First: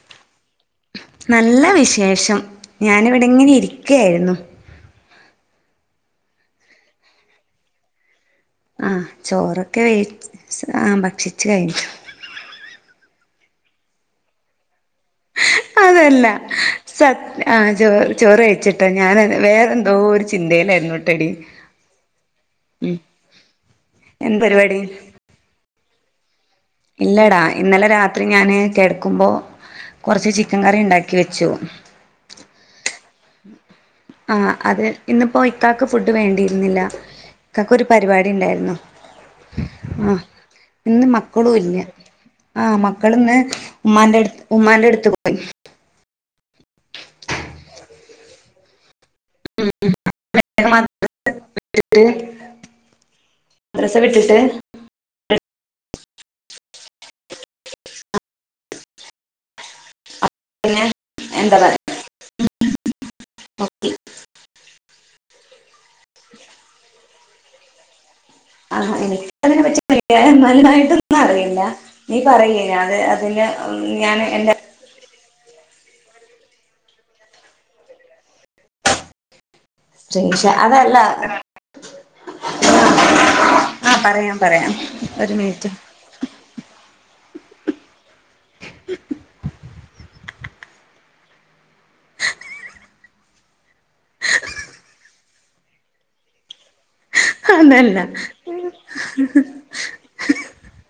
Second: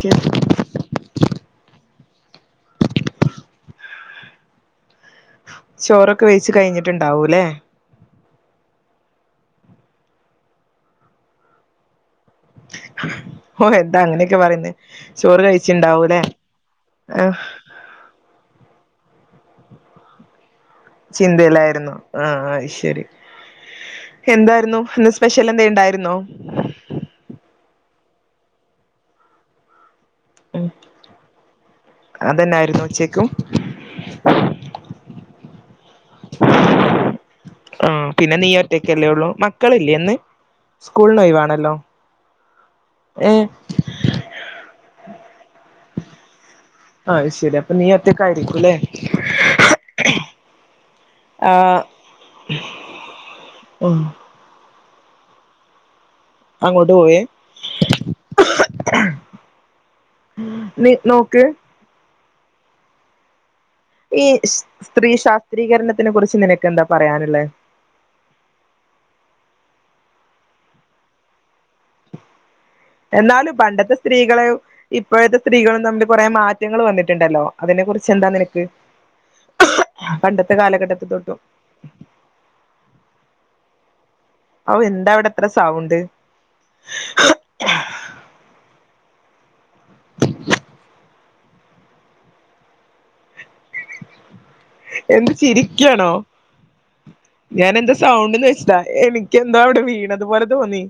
ചെർത് നല്ല വിശേഷം, ഞാനിവിടെങ്ങനെ ഇരിക്കയായിരുന്നു. ചോറൊക്കെ വെച്ച് കഴിഞ്ഞിട്ടുണ്ടാവും ല്ലേ. ആ ചോറൊക്കെ വേ ആ ഭക്ഷിച്ചു കഴിഞ്ഞിച്ചു. ഓ എന്താ അങ്ങനെയൊക്കെ പറയുന്ന ചോറ് കഴിച്ച അതല്ല, സത്യ ആ ചോറ് ചോർ കഴിച്ചു ട്ടോ, ഞാൻ വേറെ എന്തോ ഒരു ചിന്തയിലായിരുന്നു. ട്ടടി ചിന്തയിലായിരുന്നു, ആ ഉം ശരി എന്ത് പരിപാടി എന്തായിരുന്നു സ്പെഷ്യൽ എന്തേലും ഉണ്ടായിരുന്നോ? ഇല്ലടാ, ഇന്നലെ രാത്രി ഞാന് കിടക്കുമ്പോ കുറച്ച് ചിക്കൻ കറി ഉണ്ടാക്കി വെച്ചു. അതന്നായിരുന്നു ഉച്ചക്കും. ആഹ അത്, ഇന്ന് പോയി ഇക്കാക്ക് ഫുഡ് വേണ്ടിയിരുന്നില്ല, ഇക്കാക്കൊരു ആ പരിപാടി പിന്നെ നീ ഉണ്ടായിരുന്നു. ഒറ്റക്കല്ലേ ഉള്ളൂ മക്കളില്ലേ ഇന്ന് ആഹ് ഇന്ന് സ്കൂളിന് മക്കളും ഒഴിവാണല്ലോ ഇല്ല, ആഹ് ഏ മക്കളിന്ന് ഉമ്മാന്റടുത്ത് ഉമ്മാന്റടുത്ത് പോ അത് ശരി അപ്പൊ നീ ഒറ്റക്കായിയിരിക്കൂല്ലേ? ഉം [inaudible] ആ ര് ഡ്രെസ്സെട്ത്തിട്ട് അങ്ങോട്ട് പോയേ! ഉം പിന്നെ നീ നോക്ക്. എന്താ പറയാ ഈ സ് സ്ത്രീ ശാസ്ത്രീകരണത്തിനെ കുറിച്ച് നിനക്ക് എന്താ പറയാനുള്ളേ? ആഹാ എനിക്ക് അതിനെ [inaudible] വലുതായിട്ടൊന്നും അറിയില്ല. നീ പറയ് ഞാന് അതില് എന്നാലും ഉം പണ്ടത്തെ ഞാൻ സ്ത്രീകളെ എന്റെ ഇപ്പോഴത്തെ സ്ത്രീകളും തമ്മില് കൊറേ മാറ്റങ്ങൾ വന്നിട്ടുണ്ടല്ലോ അതിനെ കുറിച്ചെന്താ നിനക്ക് ക്ക് ശ്രീഷ പണ്ടത്തെ അതല്ല കാലഘട്ടത്തി തൊട്ടും ആഹ് പറയാം പറയാം ഔ എന്താ അവിടെ ഒരു എത്ര മിനിറ്റ് സൗണ്ട് എന്ത് ചിരിക്കാണോ ഞാൻ എന്റെ അതല്ല സൗണ്ടില് വെച്ചിട്ടാ എനിക്ക് എന്താ അവിടെ വീണതു പോലെ തോന്നി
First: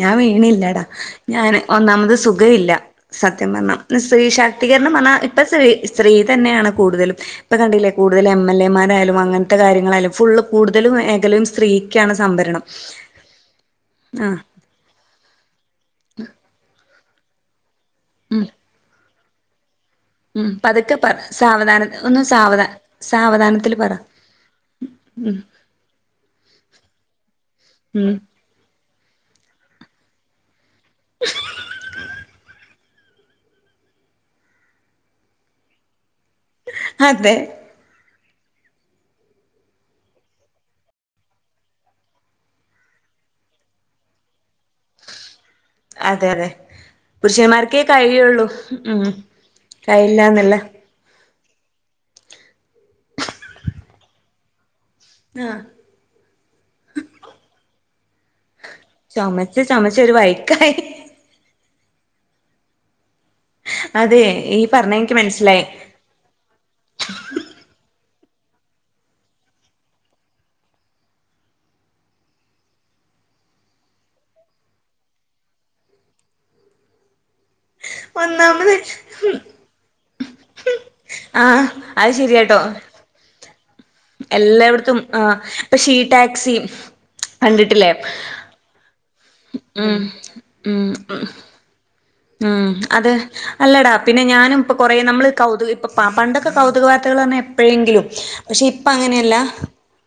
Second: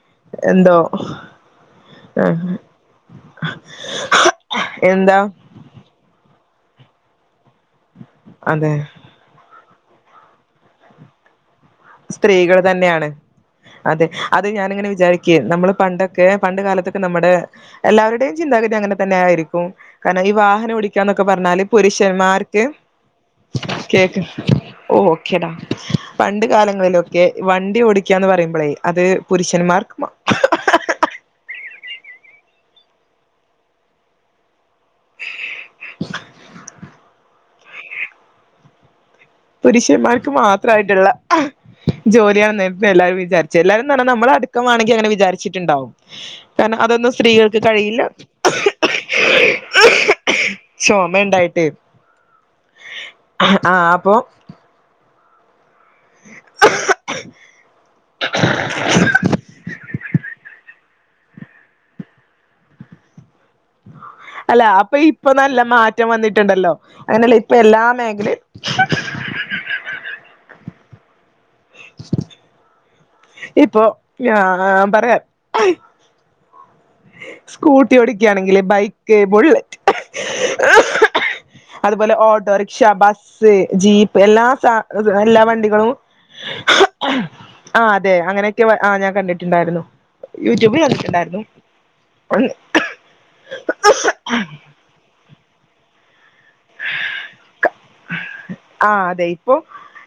ഞാൻ എന്തോ വീണില്ലടാ ഞാന് ഒന്നാമത് സുഖവില്ല സത്യം പറഞ്ഞാ സ്ത്രീ ശാക്തീകരണം പറഞ്ഞാ എന്താ ഇപ്പ സ്രീ സ്‌ സ്ത്രീ തന്നെയാണ് കൂടുതലും ഇപ്പ കണ്ടില്ലേ കൂടുതലും എം എൽ അതെ എമാരായാലും അങ്ങന ത്തെ കാര്യങ്ങളായാലും ഫുള്ളും കൂടുതല് മേഖലയും സ്ത്രീ സ്ത്രീകൾ തന്നെയാണ് അതെ ആഹ് അത് ഞാനിങ്ങനെ വിചാരിക്ക് നമ്മള് പണ്ടൊക്കെ പണ്ട് കാലത്തൊക്കെ നമ്മുടെ എല്ലാവരുടെയും ഉം ചിന്താഗതി അങ്ങനെ തന്നെ ആയിരിക്കും കാരണം ഈ ഉം വാഹനം പതുക്കെ പറ ഓടിക്കാന്നൊക്കെ പറഞ്ഞാല് സാവധാന ഒന്ന് പുരുഷന്മാർക്ക് സാവധാ സാവധാനത്തില് പറ കേക്ക് ഓ ഓക്കെടാ പണ്ട് കാല ങ്ങളിലൊക്കെ വണ്ടി ഉം ഓടിക്കാന്ന് പറയുമ്പളേ അത് പുരുഷന്മാർക്ക് മാ - അതെ പുരുഷന്മാർക്ക് മാത്രമായിട്ടുള്ള ജോലിയാണ് നേരത്തെ എല്ലാരും വിചാരിച്ചേ എല്ലാരുംന്ന്‌ പറഞ്ഞാ നമ്മള് അടുക്കം ആണെങ്കി അങ്ങനെ വിചാരി വച്ചിട്ടുണ്ടാവും അതെ അതെ കാരണം അതൊന്നും സ്ത്രീകൾക്ക് പുരുഷന്മാർക്കേ കഴിയില്ല കഴിയുള്ളൂ ഉം കഴിയില്ലാന്നല്ല ചോമ ഉണ്ടായിട്ടേ ആഹ് അപ്പൊ ആഹ് ചൊമച്ച് ചൊമച്ച് ഒരു വഴിക്കായി അതേ അല്ല അപ്പൊ ഇപ്പൊ നല്ല മാറ്റം വന്നിട്ടുണ്ടല്ലോ അങ്ങനെയല്ല ഇപ്പ എല്ലാ മേഖലയും ഇപ്പൊ ഞാൻ പറയാം സ്കൂട്ടി ഓടിക്കയാണെങ്കില് ഒന്നാമത് ബൈക്ക് ബുള്ളറ്റ് ആഹ് അത് അതുപോലെ ഓട്ടോ ശരിയാട്ടോ റിക്ഷ ബസ്സ് ജീപ്പ് എല്ലാ സാ എല്ലായിടത്തും ഇത് ആഹ് എല്ലാ ഇപ്പൊ വണ്ടികളും ഷീ ടാക്സി ആ കണ്ടിട്ടില്ലേ അതെ അങ്ങനെയൊക്കെ ആഹ് ഞാൻ കണ്ടിട്ടുണ്ടായിരുന്നു ഉം യൂട്യൂബിൽ ഉം കണ്ടിട്ടുണ്ടായിരുന്നു ഉം അത് അല്ലടാ പിന്നെ ഞാനും ഇപ്പൊ കൊറേ നമ്മള് കൗതുകം ഇപ്പ പ പണ്ടൊക്കെ കൗതുകായിട്ടുള്ളന്നേ എപ്പഴെങ്കിലും പക്ഷെ ഇപ്പ അങ്ങനെയല്ല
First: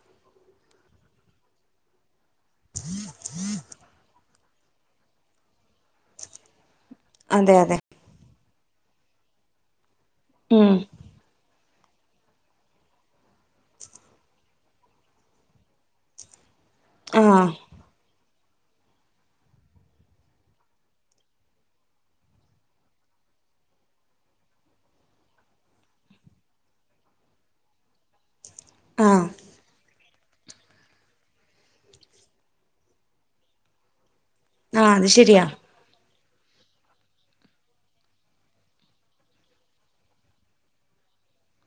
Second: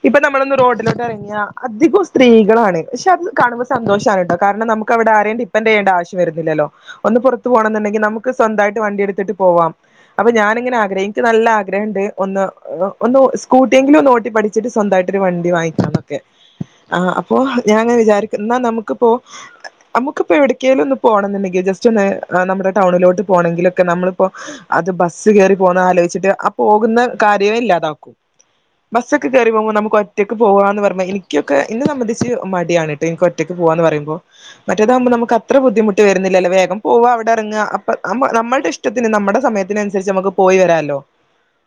ഇപ്പ നമ്മളൊന്ന് റോഡിലോട്ട് എറങ്ങിയ അധികവും സ്ത്രീകളാണ് പക്ഷെ അത് കാണുമ്പോൾ സന്തോഷാണ് കേട്ടോ കാരണം നമുക്ക് ക്കവിടെ ആരെയും ഡിപ്പൻഡ് ചെയ്യേണ്ട ആവശ്യം വരുന്നില്ലല്ലോ ഒന്ന് പുറത്ത് അതെ അതെ പോണംന്നുണ്ടെങ്കി നമുക്ക് സ്വന്തായിട്ട് വണ്ടി എടുത്തിട്ട് പോവാം അപ്പ ഉം ഞാനിങ്ങനെ ആഗ്രഹിച്ച് എനിക്ക് നല്ല ആഗ്രഹ ഉണ്ട് ഒന്ന് ഓ ഒന്ന് സ്കൂട്ടിയെങ്കിലും ഒന്ന് ഓട്ടി പഠിച്ചിട്ട് സ്വന്തായിട്ടൊരു വണ്ടി വാങ്ങിക്കണം ആ അപ്പോ ആഹ് ഞാൻ വിചാരിക്ക എന്നാ നമുക്കിപ്പോ നമുക്കിപ്പോ എവിടക്കേ ഒന്നന്ന് പോണം എന്നുണ്ടെങ്കിൽ ജസ്റ്റ് ഒന്ന് നമ്മുടെ ടൗണിലോട്ട് പോകണെങ്കിലൊക്കെ നമ്മളിപ്പോ അത് ബസ് കയറി പോകുന്ന ആലോചിച്ചിട്ട് ആ പോകുന്ന കാര്യേ ഇല്ലാതാക്കും ബസ്സ് ആഹ് ഒക്കെ കയറിപോകുമ്പോൾ നമുക്ക് ഒറ്റ ഒറ്റയ്ക്ക് പോവായന്ന് പറയുമ്പോ എനിക്കൊക്കെ ഇന്നെ സംബന്ധിച്ച് മടിയാണ് കേട്ട് എനിക്ക് ഒറ്റയ്ക്ക് പോവാക എന്ന് പറയുമ്പോൾ ആഹ് അത് മറ്റേതാവുമ്പോ നമുക്ക് ശരിയാ അത്ര ബുദ്ധിമു ട്ട് വരുന്നില്ലല്ലോ വേഗം പോവുക അവിടെ ഇറങ്ങുക അപ്പൊമ്മ നമ്മളുടെ ഇഷ്ടത്തിന് നമ്മുടെ സമയത്തിനനുസരിച്ച് നമുക്ക് പോയി വരാമല്ലോ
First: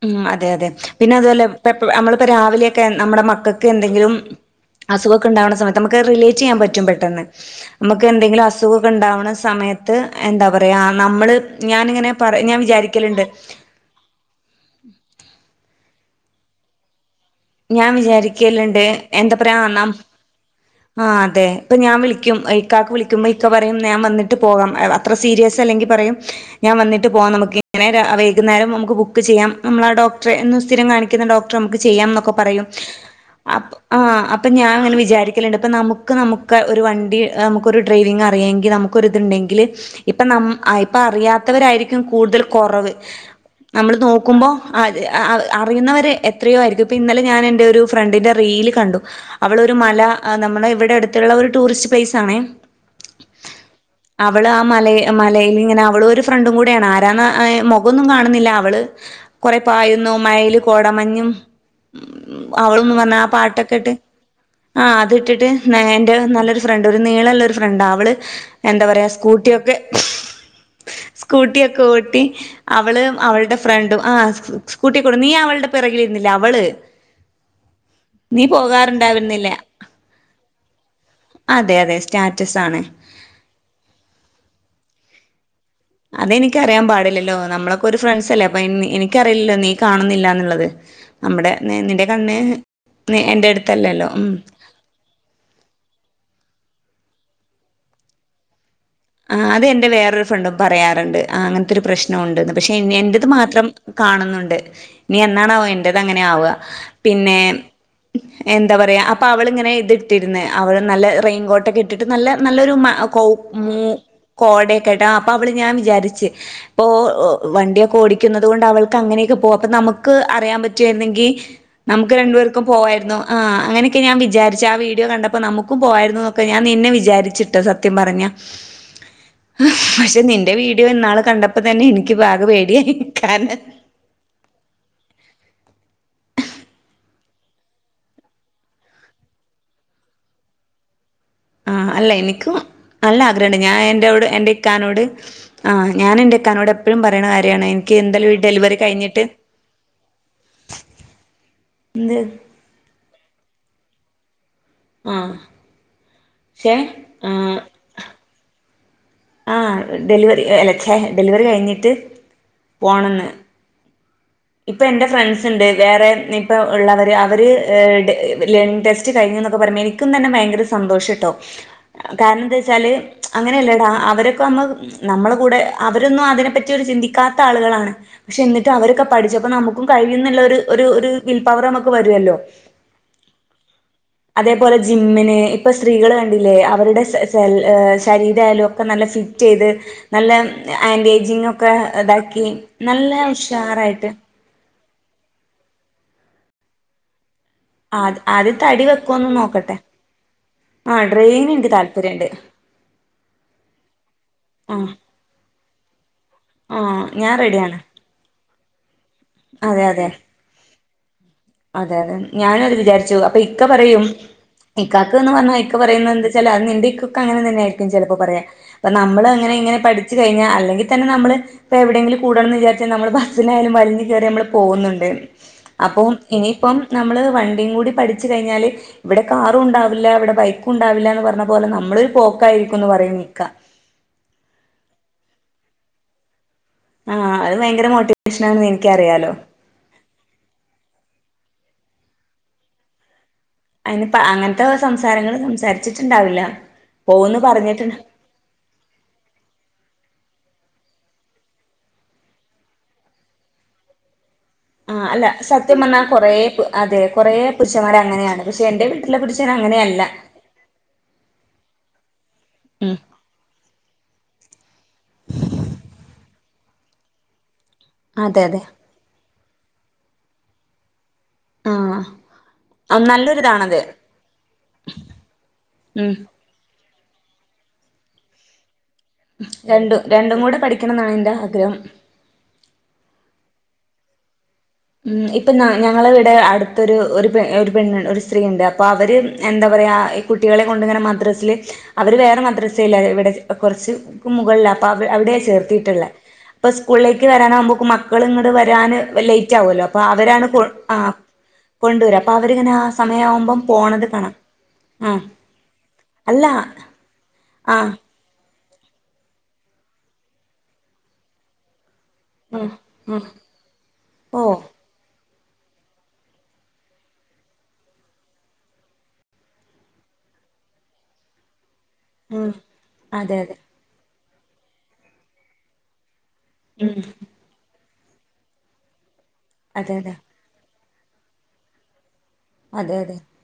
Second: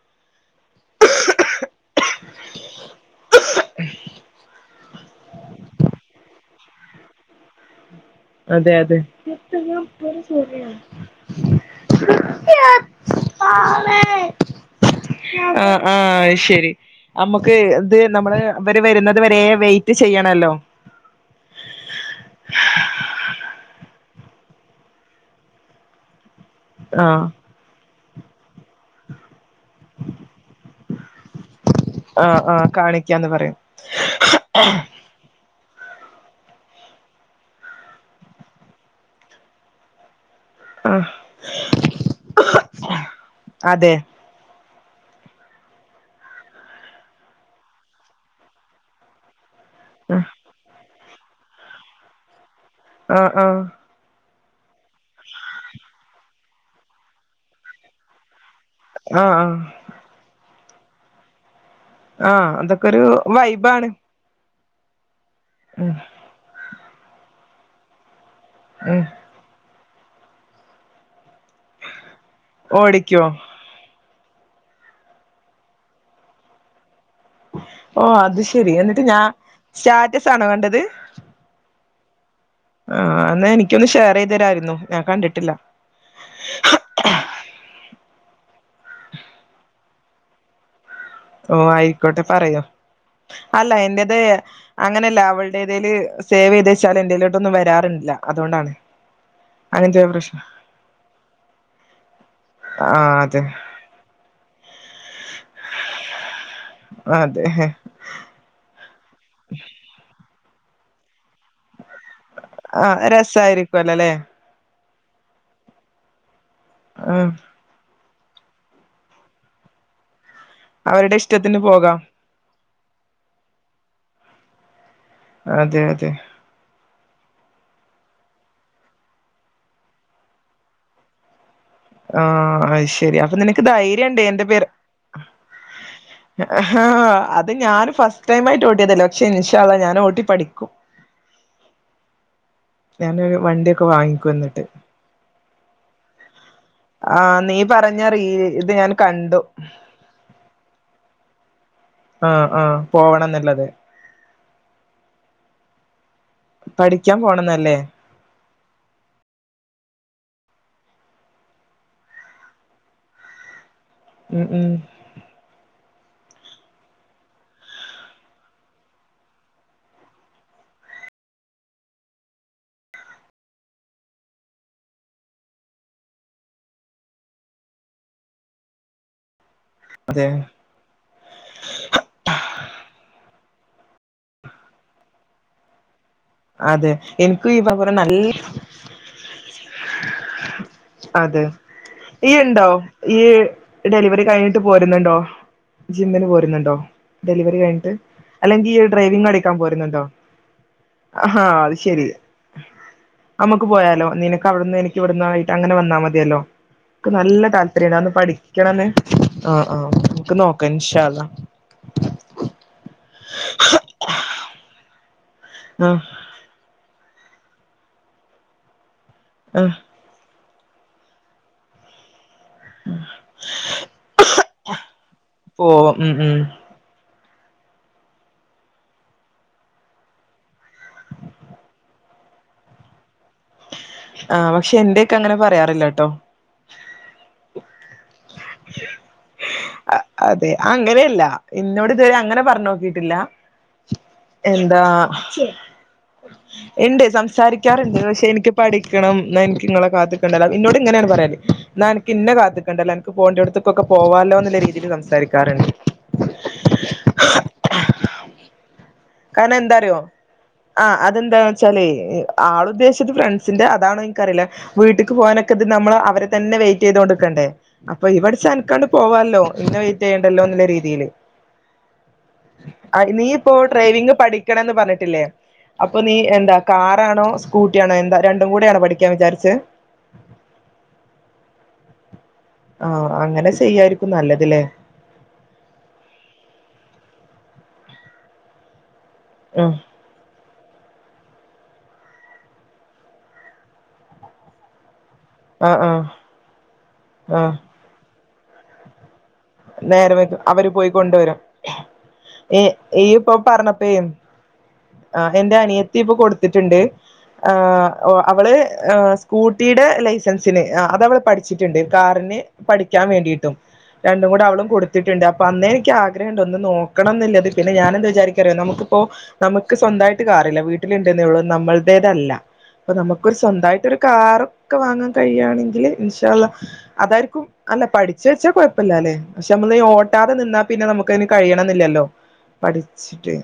ഉ അതെ അതെ പിന്നെ അതുപോലെ ഇ നമ്മളിപ്പോ രാവിലെ നമ്മുടെ മക്കൾക്ക് എന്തെങ്കിലും അസുഖൊക്കെ ഉണ്ടാവുന്ന സമയത്ത് നമുക്ക് റിലേറ്റ് ചെയ്യാൻ പറ്റും പെട്ടെന്ന് നമുക്ക് എന്തെങ്കിലും അതെ അസുഖൊക്കെ അതെ ഉണ്ടാവുന്ന സമയത്ത് എന്താ പറയാ നമ്മള് ഞാാനിങ്ങനെ പറ ഞാൻ വിചാരിക്ക ലണ്ട് ആഹ ആഹ ശരി നമ്മുക്ക് ഞാൻ ഇത് നമ്മള് അവര് വിചാരിക്കലുണ്ട് വരുന്നത് വരെ വെയിറ്റ് ചെയ്യണല്ലോ ആ അതെ ഇപ്പൊ ഞാൻ വിളിക്കും ക്കാക്ക് വിളിക്കും പ ഇക്ക പറയും ഞാൻ വന്നിട്ട് പോകാം അത്ര സീരിയസ് അല്ലെങ്കിൽ പറയും ഞാൻ വന്നിട്ട് ആഹ് പോകാം നമുക്ക്ങ്ങനെ വൈകുന്നേരം നമുക്ക്ക്ക് ചെയാം നമ്മുടെ ഡോക്റെ എന്ന് സ്ഥിരം കാണിക്കുന്ന ഡോക്ടർ നമ്മക്ക് ചെയ്യാനൊക്കെ ആഹ് പറയും ആഹ് കാണിക്കാന്ന് അ പറയും അപ്പോ ഞാൻ അങ്ങനെ വിചാരിക്ക ക്കലുണ്ട് അപ്പൾ നമുക്ക് നമുക്ക് ഒരു വണ്ടി നമുക്കൊരു ഡ്രൈവിംഗ അറിയുമെങ്കിൽ നമുക്കൊരിതുണ്ടെങ്കിൽ ഇപ്പ ന ആ ഇപ്പ അറിയാത്തവരായിരിക്കും കൂടുതൽ കുറവ് നമ്മൾ അതെ നോ നോക്കുമ്പോ അറിയുന്നവരെ എത്രയോ ആയിരിക്കും ഇന്നലെ ഞാൻ എന്റെ ഒരു ഫ്രണ്ടിന്റെറെ റീൽ കണ്ടു അവള ഒരു മല ആഹ് നമ്മളെ ഇവിടെടു ത്തുള്ള ഒരു ടൂറിസ്റ്റ് പ്ലേസ് ആണേ ആ ആഹ അവള് ആ മല മലൽ ഇങ്ങനെ അവള ഒരു ഫ്രണ്ടും കൂടെയാണ് ആരാണ് മുഖമൊന്നും കാണുന്നില്ല അവള് ആഹ് കൊറെ ആഹ് പായന്ന മയല് കോടമഞ്ഞും ഉ ആഹ് അതൊക്കെ അവളൊന്നന്ന് ഒരു പറഞ്ഞ ആ പാട്ടൊക്കെ വൈബാണ് ഇട്ട് ആഹ് അത് ഇട്ടിട്ട് ഉം എന്റെ നല്ലൊരു ഫ്രണ്ട് ഒരു നീളല്ല ഒരു ഫ്രണ്ട് അവള് എന്താ ഉം പറയാ സ്കൂട്ടിയൊക്കെ സ്കൂട്ടിയൊക്കെ ഓട്ടി അവള് ഓടിക്കോ അവളുടെ ഫ്രണ്ടും ആ സ്കൂട്ടിക്കൂടെ നീ അവളുടെ പിറകിലിരുന്നില്ല അവള് ഓ അത് നീ ശരി എന്നിട്ട് ഞാൻ പോകാറുണ്ടായിരുന്നില്ല സ്റ്റാറ്റസണോ കണ്ടത് അതെ അതെ സ്റ്റാറ്റസ് ആണ് ആഹ എന്നാ എനിക്കൊന്നന്ന് ഷെയർ ചെയ്ത്തരായിരുന്നു ഞാൻ കണ്ടിട്ടില്ല അതെനിക്കറിയൻ പാടില്ലല്ലോ നമ്മളെ ഒരു ഫ്രണ്ട്സ് അല്ലേ അപ്പൊ എനിക്കറിയില്ലോ നീ കാണുന്നില്ല എന്നുള്ളത് ഓ ആയിക്കോട്ടെ പറയാ നി- എന്റെ അല്ല അടുത്തല്ലല്ലോ എന്റേത ഉം. അങ്ങനെയല്ല അവളുടെടേതേൽ സേവ് ചെയ്ത് വച്ചാൽ എന്തേലിലോട്ടൊന്നും വരാറില്ല അതുകൊണ്ടാണ് ആ അത്റെ അങ്ങനത്തെ വേറൊരു പ്രശ്നം ഫണ്ടും പറയാറുണ്ട് അങ്ങനത്തെ ഒരു പ്രശ്നംണ്ട്ന്ന് പക്ഷെ ആഹ് എന്റത് അതെ മാത്രം കാണുന്നുണ്ട് നീ എന്നാണാവോ എൻറത് അങ്ങനെ ആവുക പിന്നെ അതെ എന്താ പറയാ അപ്പൊ അവളിങ്ങനെ ഇത് ഇട്ടിരുന്ന് അവള് നല്ല റെയിൻകോട്ട് ഒക്കെ ഇ ഇട്ടിട്ട് നല്ല നല്ലൊരു ആഹ് ക മൂ രസായിരിക്കുവല്ലോല്ലേ കോടയൊക്കെട്ടാ അപ്പൊ അവള് ഞാൻ വിചാരിച്ച് ഇപ്പൊ ആഹ് വണ്ടിയൊക്കെ ഓടി ണ്ട് അവൾക്ക് അങ്ങനെയൊക്കെ പോകും അ നമുക്ക് അറിയൻ അവരുടെ പറ്റുരുന്നെങ്കിൽ ഇഷ്ടത്തിന് പോകാം നമുക്ക് രണ്ടു പേർ പോമായിരുന്നു അ അങ്ങനൊക്കെ ഞാൻ വിചാരിച്ച ആ വീഡിയോ കണ്ടപ്പോൾ നമുക്ക അതെ അതെ പോയിരുന്നു ഞാൻ നിന്നെ വിചാരിച്ചിട്ട് സത്യം പറഞ്ഞ പക്ഷെ നിന്റെ വീഡിയോ എന്നാള് കണ്ടപ്പ പ്പ തന്നെനി ആഹ ശെരി അപ്പൊ നിനക്ക് ധൈര്യംണ്ടേ എന്റെ പേ ഹ അത് ഞാനൻ ഫസ്റ്റ് ടൈം ആട്ട് ഓട്ടിയതല്ലോ പക്ഷെ ഇൻഷാള്ള ഞാൻ ഓട്ടി പഠിക്കും ആഹ് അല്ല എനിക്ക് നല്ല ഞാനൊരു ആഗ്രഹംണ്ട് ഞാൻ വണ്ടിയൊക്കെ എൻന്റെറോട് വാങ്ങിക്കും എന്റെ എന്നിട്ട് ഇക്കാനോട് ആ ഞാനെന്റെ ഇക്കാനോട് എപ്പോഴും ആ പറയണ നീ കാര്യാണ് എനിക്ക് പറഞ്ഞ റീ എന്താലും ഈ ഇത് ഡെലിവറി ഞാൻ കഴിഞ്ഞിട്ട് കണ്ടു എന്ത് ആഹ ആഹ പോവണം എന്നുള്ളത് ആഹ പഠിക്കാൻ പോണന്നല്ലേ ആ ഡെലിവറി അലച്ച ഡെലിവറി കഴിഞ്ഞിട്ട് പോകണെന്ന് ഉം ഉം ഇപ്പൊ എന്റെ ഫ്രണ്ട്സ് ഉണ്ട് വേറെ ഇപ്പോൾ ഉള്ളവർ അവർ ലേ ടെസ്റ്റ് കഴിഞ്ഞ എന്നൊക്കെ പറുമ്പോൾനി തന്നെ ഭയങ്കര സന്തോഷട്ടോ കാരണം എന്താ വെച്ചാല് അങ്ങനെയല്ലടാ അവരൊക്കെ നമ്മ നമ്മളെ കൂടെ അവരൊന്നും അതിനെ പറ്റി ഒരു ചിന്തിക്കാത്ത ആളുകളാണ് പക്ഷെ എന്നിട്ടും അവരക്കെ പഠിച്ചപ്പം നമ്മക്കും അതെ കഴിയുന്ന്ള്ളൊര് ഒരു ഒര് വിൽപവർ നമ്മക്ക് വരുവല്ലോ അതേപോലെ ജിമ്മിന് ഇപ്പൊ സ്ത്രീകള് കണ്ടി ല്ലേ അതെ അവരുടെ ശെല് എനിക്കും ശല് ഈ പറഞ്ഞ ഏഹ് നല്ല ശരീരായാലും ഒക്കെ നല്ല ഫിറ്റെയ്ത് നല്ല അതെ [unintelligible] ഒക്കെ ഏഹ് ഈ ഇതാക്കി നല്ല ഉഷാറായിട്ട് ട്ട് പോര്ന്ന്ണ്ടോ ജിമ്മിന് പോര്ന്ന്ണ്ടോ ഡെലിവറി കഴി ട്ട് ആ ആദ്യം അല്ലെങ്കി തടി ഈ വെക്കോന്ന് ഡ്രൈവിംഗടിക്കാൻ നോക്കട്ടെ പോര്ന്ന്ണ്ടോ ആ ആഹ് ഹാ ഡ്രെയിൻ എനിക്ക് അത് ശെരി താല്പര്യണ്ട് അമ്മക്ക് പോയാലോ ആ നിനക്കവ്ടുന്ന് എനിക്ക്യ് ഇവട്ന്നായി ട്ടങ്ങനെ വന്നാ മതിയല്ലോ ആ ക്ക് ഞാൻ നല്ല റെഡിയാണ് താല്പര്യാണ് അവൊന്ന് പഠിക്ക്യ്ണന്ന് ആഹ് അതെ ആഹ് അതെ ഇന്ക്ക് നോക്കെ ഇൻഷാ അല്ലാഹ് അതെ അതെ ഞാനും അത് വിചാരിച്ചു അപ്പൊ ഇക്ക പറയും ഇക്കാക്ക്ന്ന് പറ്ഞ്ഞാ ഇക്ക ആഹ് പറയുന്നെന്താ ച്ചാല് അഹ് നിന്റെ ഇക്കുക്കങ്ങനെ തന്നെയായിരിക്കും ചെലപ്പോ പറയാ ഇപ്പ ഞമ്മള് അങ്ങനെ ആഹ് ഇങ്ങനെ പഠ് ച്ച് കഴിഞ്ഞാ അല്ലെങ്കി തന്നെ നമ്മള് ഇപ്പെ എവിടേങ്കിലും കൂടണന്ന് വിചാര് ച്ചാ നമ്മള് ബസ്സിനായാലും വല്ഞ്ഞ് കേറിയമ്മള് പോവുന്ന്ണ്ട് പോവും അപ്പോം ഉം ഉം ഇപ്പം നമ്മള് വണ്ടിയും കൂടി പഠിച്ച് കഴിഞ്ഞാല് ഇവടെ കാറും ഉണ്ടാവില്ല ഇവടെ ബൈക്കും ഉണ്ടാവില്ലാന്ന് പറ്ഞ്ഞ പോലെ നമ്മളൊര് പോക്കായിരിക്കുന്ന് പറയേനി ഇക്കാ ആഹ് പക്ഷേ ഇന്റെ ഇക്കാ അങ്ങനെ പറയാറില്ലട്ടൊ ആഹ് അഹ് ഭയങ്കര മോട്ടിവേഷനാണെന്ന് ഇന്ക്ക്യറിയാലോ അ അതെ അങ്ങനെയല്ലാ ഇന്നോട് ഇതുവരെ അങ്ങനെ പറ്ഞ്ഞോക്കിട്ടില്ല അയിന് പ അങ്ങനത്തെ എന്താ സംസാരങ്ങൾ സംസാരിച്ചിട്ടുണ്ടാവില്ല ഇണ്ട് പോവുന്ന് സംസാരിക്ക്യാറ്ണ്ട് പറഞ്ഞിട്ടുണ്ട് പക്ഷെ എനിക്ക്യ് പഠിക്കണം ഇന്നാ ഇന്ക്ക് ഇങ്ങളെ കാത്ത്ക്കണ്ടല്ലോ ഇന്നോട് ഇങ്ങനേണ് പറയല് ഇന്നാ അന്ക്ക് ഇന്നെ കാത്ത്ക്കണ്ടല്ലോ [unintelligible] പോണ്ടിയോട്ത്ത്ക്കൊക്കെ പോവാലോന്ന് ആഹ് അല്ല സത്യം പറഞ്ഞാ കൊറേ പ് അതെ കൊറേ പുരുഷന്മാര് അങ്ങനെയാണ് പക്ഷേ എന്റെ വീട്ട്ലെ പുരുഷൻ കാരണം എന്താറിയോ അങ്ങനെയല്ല ആഹ് അതെന്താന്ന്ച്ചാലെ ആൾ ഉം ഉദ്ദേശിച്ചത് ഫ്രണ്ട് സിന്റെ അതാണോ ഇന്ക്കറീല്ല വീട്ട്ക്ക് പോവാനൊക്കെ ഇത് നമ്മള് അവരെ തന്നെ വെയിറ്റെയ്തോണ്ട്ക്കണ്ടേ അപ്പൊ ഇവടെ അതെ അതെ സെന്ക്കാണ്ട് പോവാല്ലോ ഇന്നെ വെയിറ്റെയ്യണ്ടല്ലോന്ന്ല്ലെ രീതിയില് ആഹ് ആഹ് നല്ലൊര്താണെ ഡ്രൈവിങ് പഠിക്കണന്ന് പറഞ്ഞ്ട്ട്ല്ലേ അപ്പൊ ഉം നീ എന്താ കാറാണോ സ്കൂട്ടിയാണോ എന്താ രണ്ടും കൂടെയാണോ പഠി രണ്ടു രണ്ടുക്കൂടെ പഠിക്കണന്നാണ് ഇന്റെ ആഗ്രഹം ആഹ് അങ്ങനെ ചെയ്യായിരിക്കും നല്ലത് ല്ലേ ഉം ഇപ്പം നാ ഞങ്ങളവടെ അട്ത്തൊരു ഒരു പെണ് ഒരു പെണ്ണ് ഒര് സ്ത്രീയിണ്ട് അപ്പൊ അവര് എന്താ ഉം പറയാ ഈ കുട്ടിക്കളിം കൊണ്ട്ങ്ങനെ മദ്രസ്സ്ല് അവര് വേറെ മദ്രസ്സേല്ലാ ഇവടെച്ച് ഒ കൊറ്ച്ച്ക്കും മുകള്ലാ അപ്പൊ അവി അവടേച്ച് ആഹ് ആഹ് ചേർത്തീട്ട്ള്ളെ അപ്പ സ്കൂള്ലേക്ക് ആഹ് വരാനാവുമ്പോക്കും മക്കള് ഇങ്ങട്ട് വരാന് വെ ലൈ റ്റാവല്ലോ അപ്പൊ നേരം വൈകും അവരാണ് കൊ അവര് പോയി ആഹ് കൊണ്ടുവരും കൊണ്ട് വരാ അപ്പ ഈ അവര്ങ്ങനെ ആ ഈ സമയാവുമ്പം പോണത് കാണാ ആഹ് എന്റെ അനിയത്തി ഇപ്പൊ കൊട്ത്തിട്ട്ണ്ട് ആ ആഹ് ഓ അവള് ആഹ് സ് കൂട്ടീടെ ലൈസൻസ്ന് ആഹ് അത് അവള് പഠ്ച്ചിട്ട്ണ്ട് കാറിന് ആ ആ പഠിക്ക്യാൻ വേണ്ടിയിട്ടും ഓ [unintelligible] അവളും കൊട് ത്ത്ട്ട്ണ്ട് അപ്പ അന്നേ ഇന്ക്ക്യാ ആഗ്രഹണ്ട് ഒന്ന് നോക്കണന്ന്ല്ലത് പിന്നെ ഞാനെന്താ വിചാരിക്കാറിയോ നമക്ക്പ്പോ നമക്ക് സ്വന്തായിട്ട് കാറ്ല്ല വീട്ട്ല് ഇണ്ട്ന്നേള്ളു നമ്മൾ തേത്തല്ല ഉം അപ്പ നമ്മക്കൊര് അതെ അതെ സ്വന്തായിട്ടൊര് കാറൊക്ക വാങ്ങാ കഴിയാണെങ്കില് ഇൻശാ അള്ളാ അതായിരിക്കും അല്ല പഠിച്ച് വെച്ചാ കൊഴപ്പല്ലാല്ലെ പക്ഷെ നമ്മള് ഈ അതെ അതെ ഓട്ടാതെ നിന്നാ പിന്നെ നമുക്കയിന് കഴിയണന്നില്ലല്ലോ അതെ അതെ പഠിച്ച്ട്ട്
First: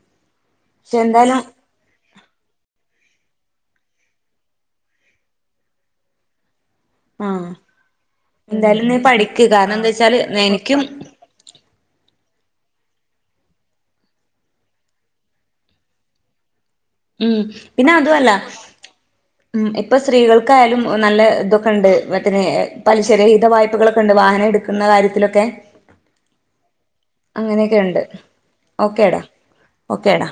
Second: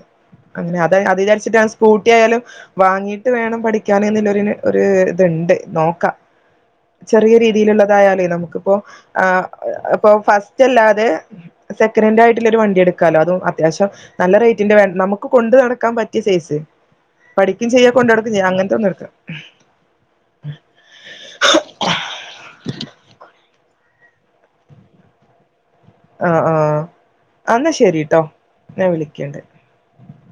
അങ്ങനെ പക്ഷെ അതഹ് അത് എന്തായാലും വിചാരിച്ചിട്ടാ സ് കൂട്ടി ആയാലും വാങ്ങീട്ട് വേണം പഠിക്കാന് ന്ന്ള്ളൊര്ന് ഒരു ഇത്ണ്ട് നോക്കാ ചെറിയ ആ രീതിയില്ള്ളതായാലേ നമുക്ക്പ്പോ എന്തായാലും നീ പഠിക്ക് ആഹ് ഏഹ് കാരണം എന്താ ഏഹ് ഇപ്പൊ വെച്ചാല് എനിക്കും ഫസ്റ്റെല്ലാ തെ സെക്കനെന്റായിട്ട്ല്ലെ ഒരു വണ്ടി എട്ക്കാലോ അതും അത്യാവശ്യം നല്ല റേറ്റിന്റെ നല്ല വേ നമുക്ക് കൊണ്ട് നടക്കാൻ പറ്റിയ സൈസ് ഉം പഠിക്ക്യും ചെയ്യാ പിന്നെ കൊണ്ടട്ക്കും ചെയ്യാ അങ്ങത്തെ ഒന്ന് ഇട്ക്കാ പ്പ സ്ത്രീകൾക്കായാലും നല്ല തൊക്കെ ണ്ട് പലിശരഹിത വായ്പകളൊക്കെ ണ്ട് വാഹനം എടുക്ക ക്കുന്ന കാര്യത്തിലൊക്കെ ആ ആ ആന്നാ അങ്ങനെയൊക്കെ ഉണ്ട് ശരിട്ടോ ഞാൻ ഓക്കേടാ വിളിക്കണ്ട് ഓക്കേടാ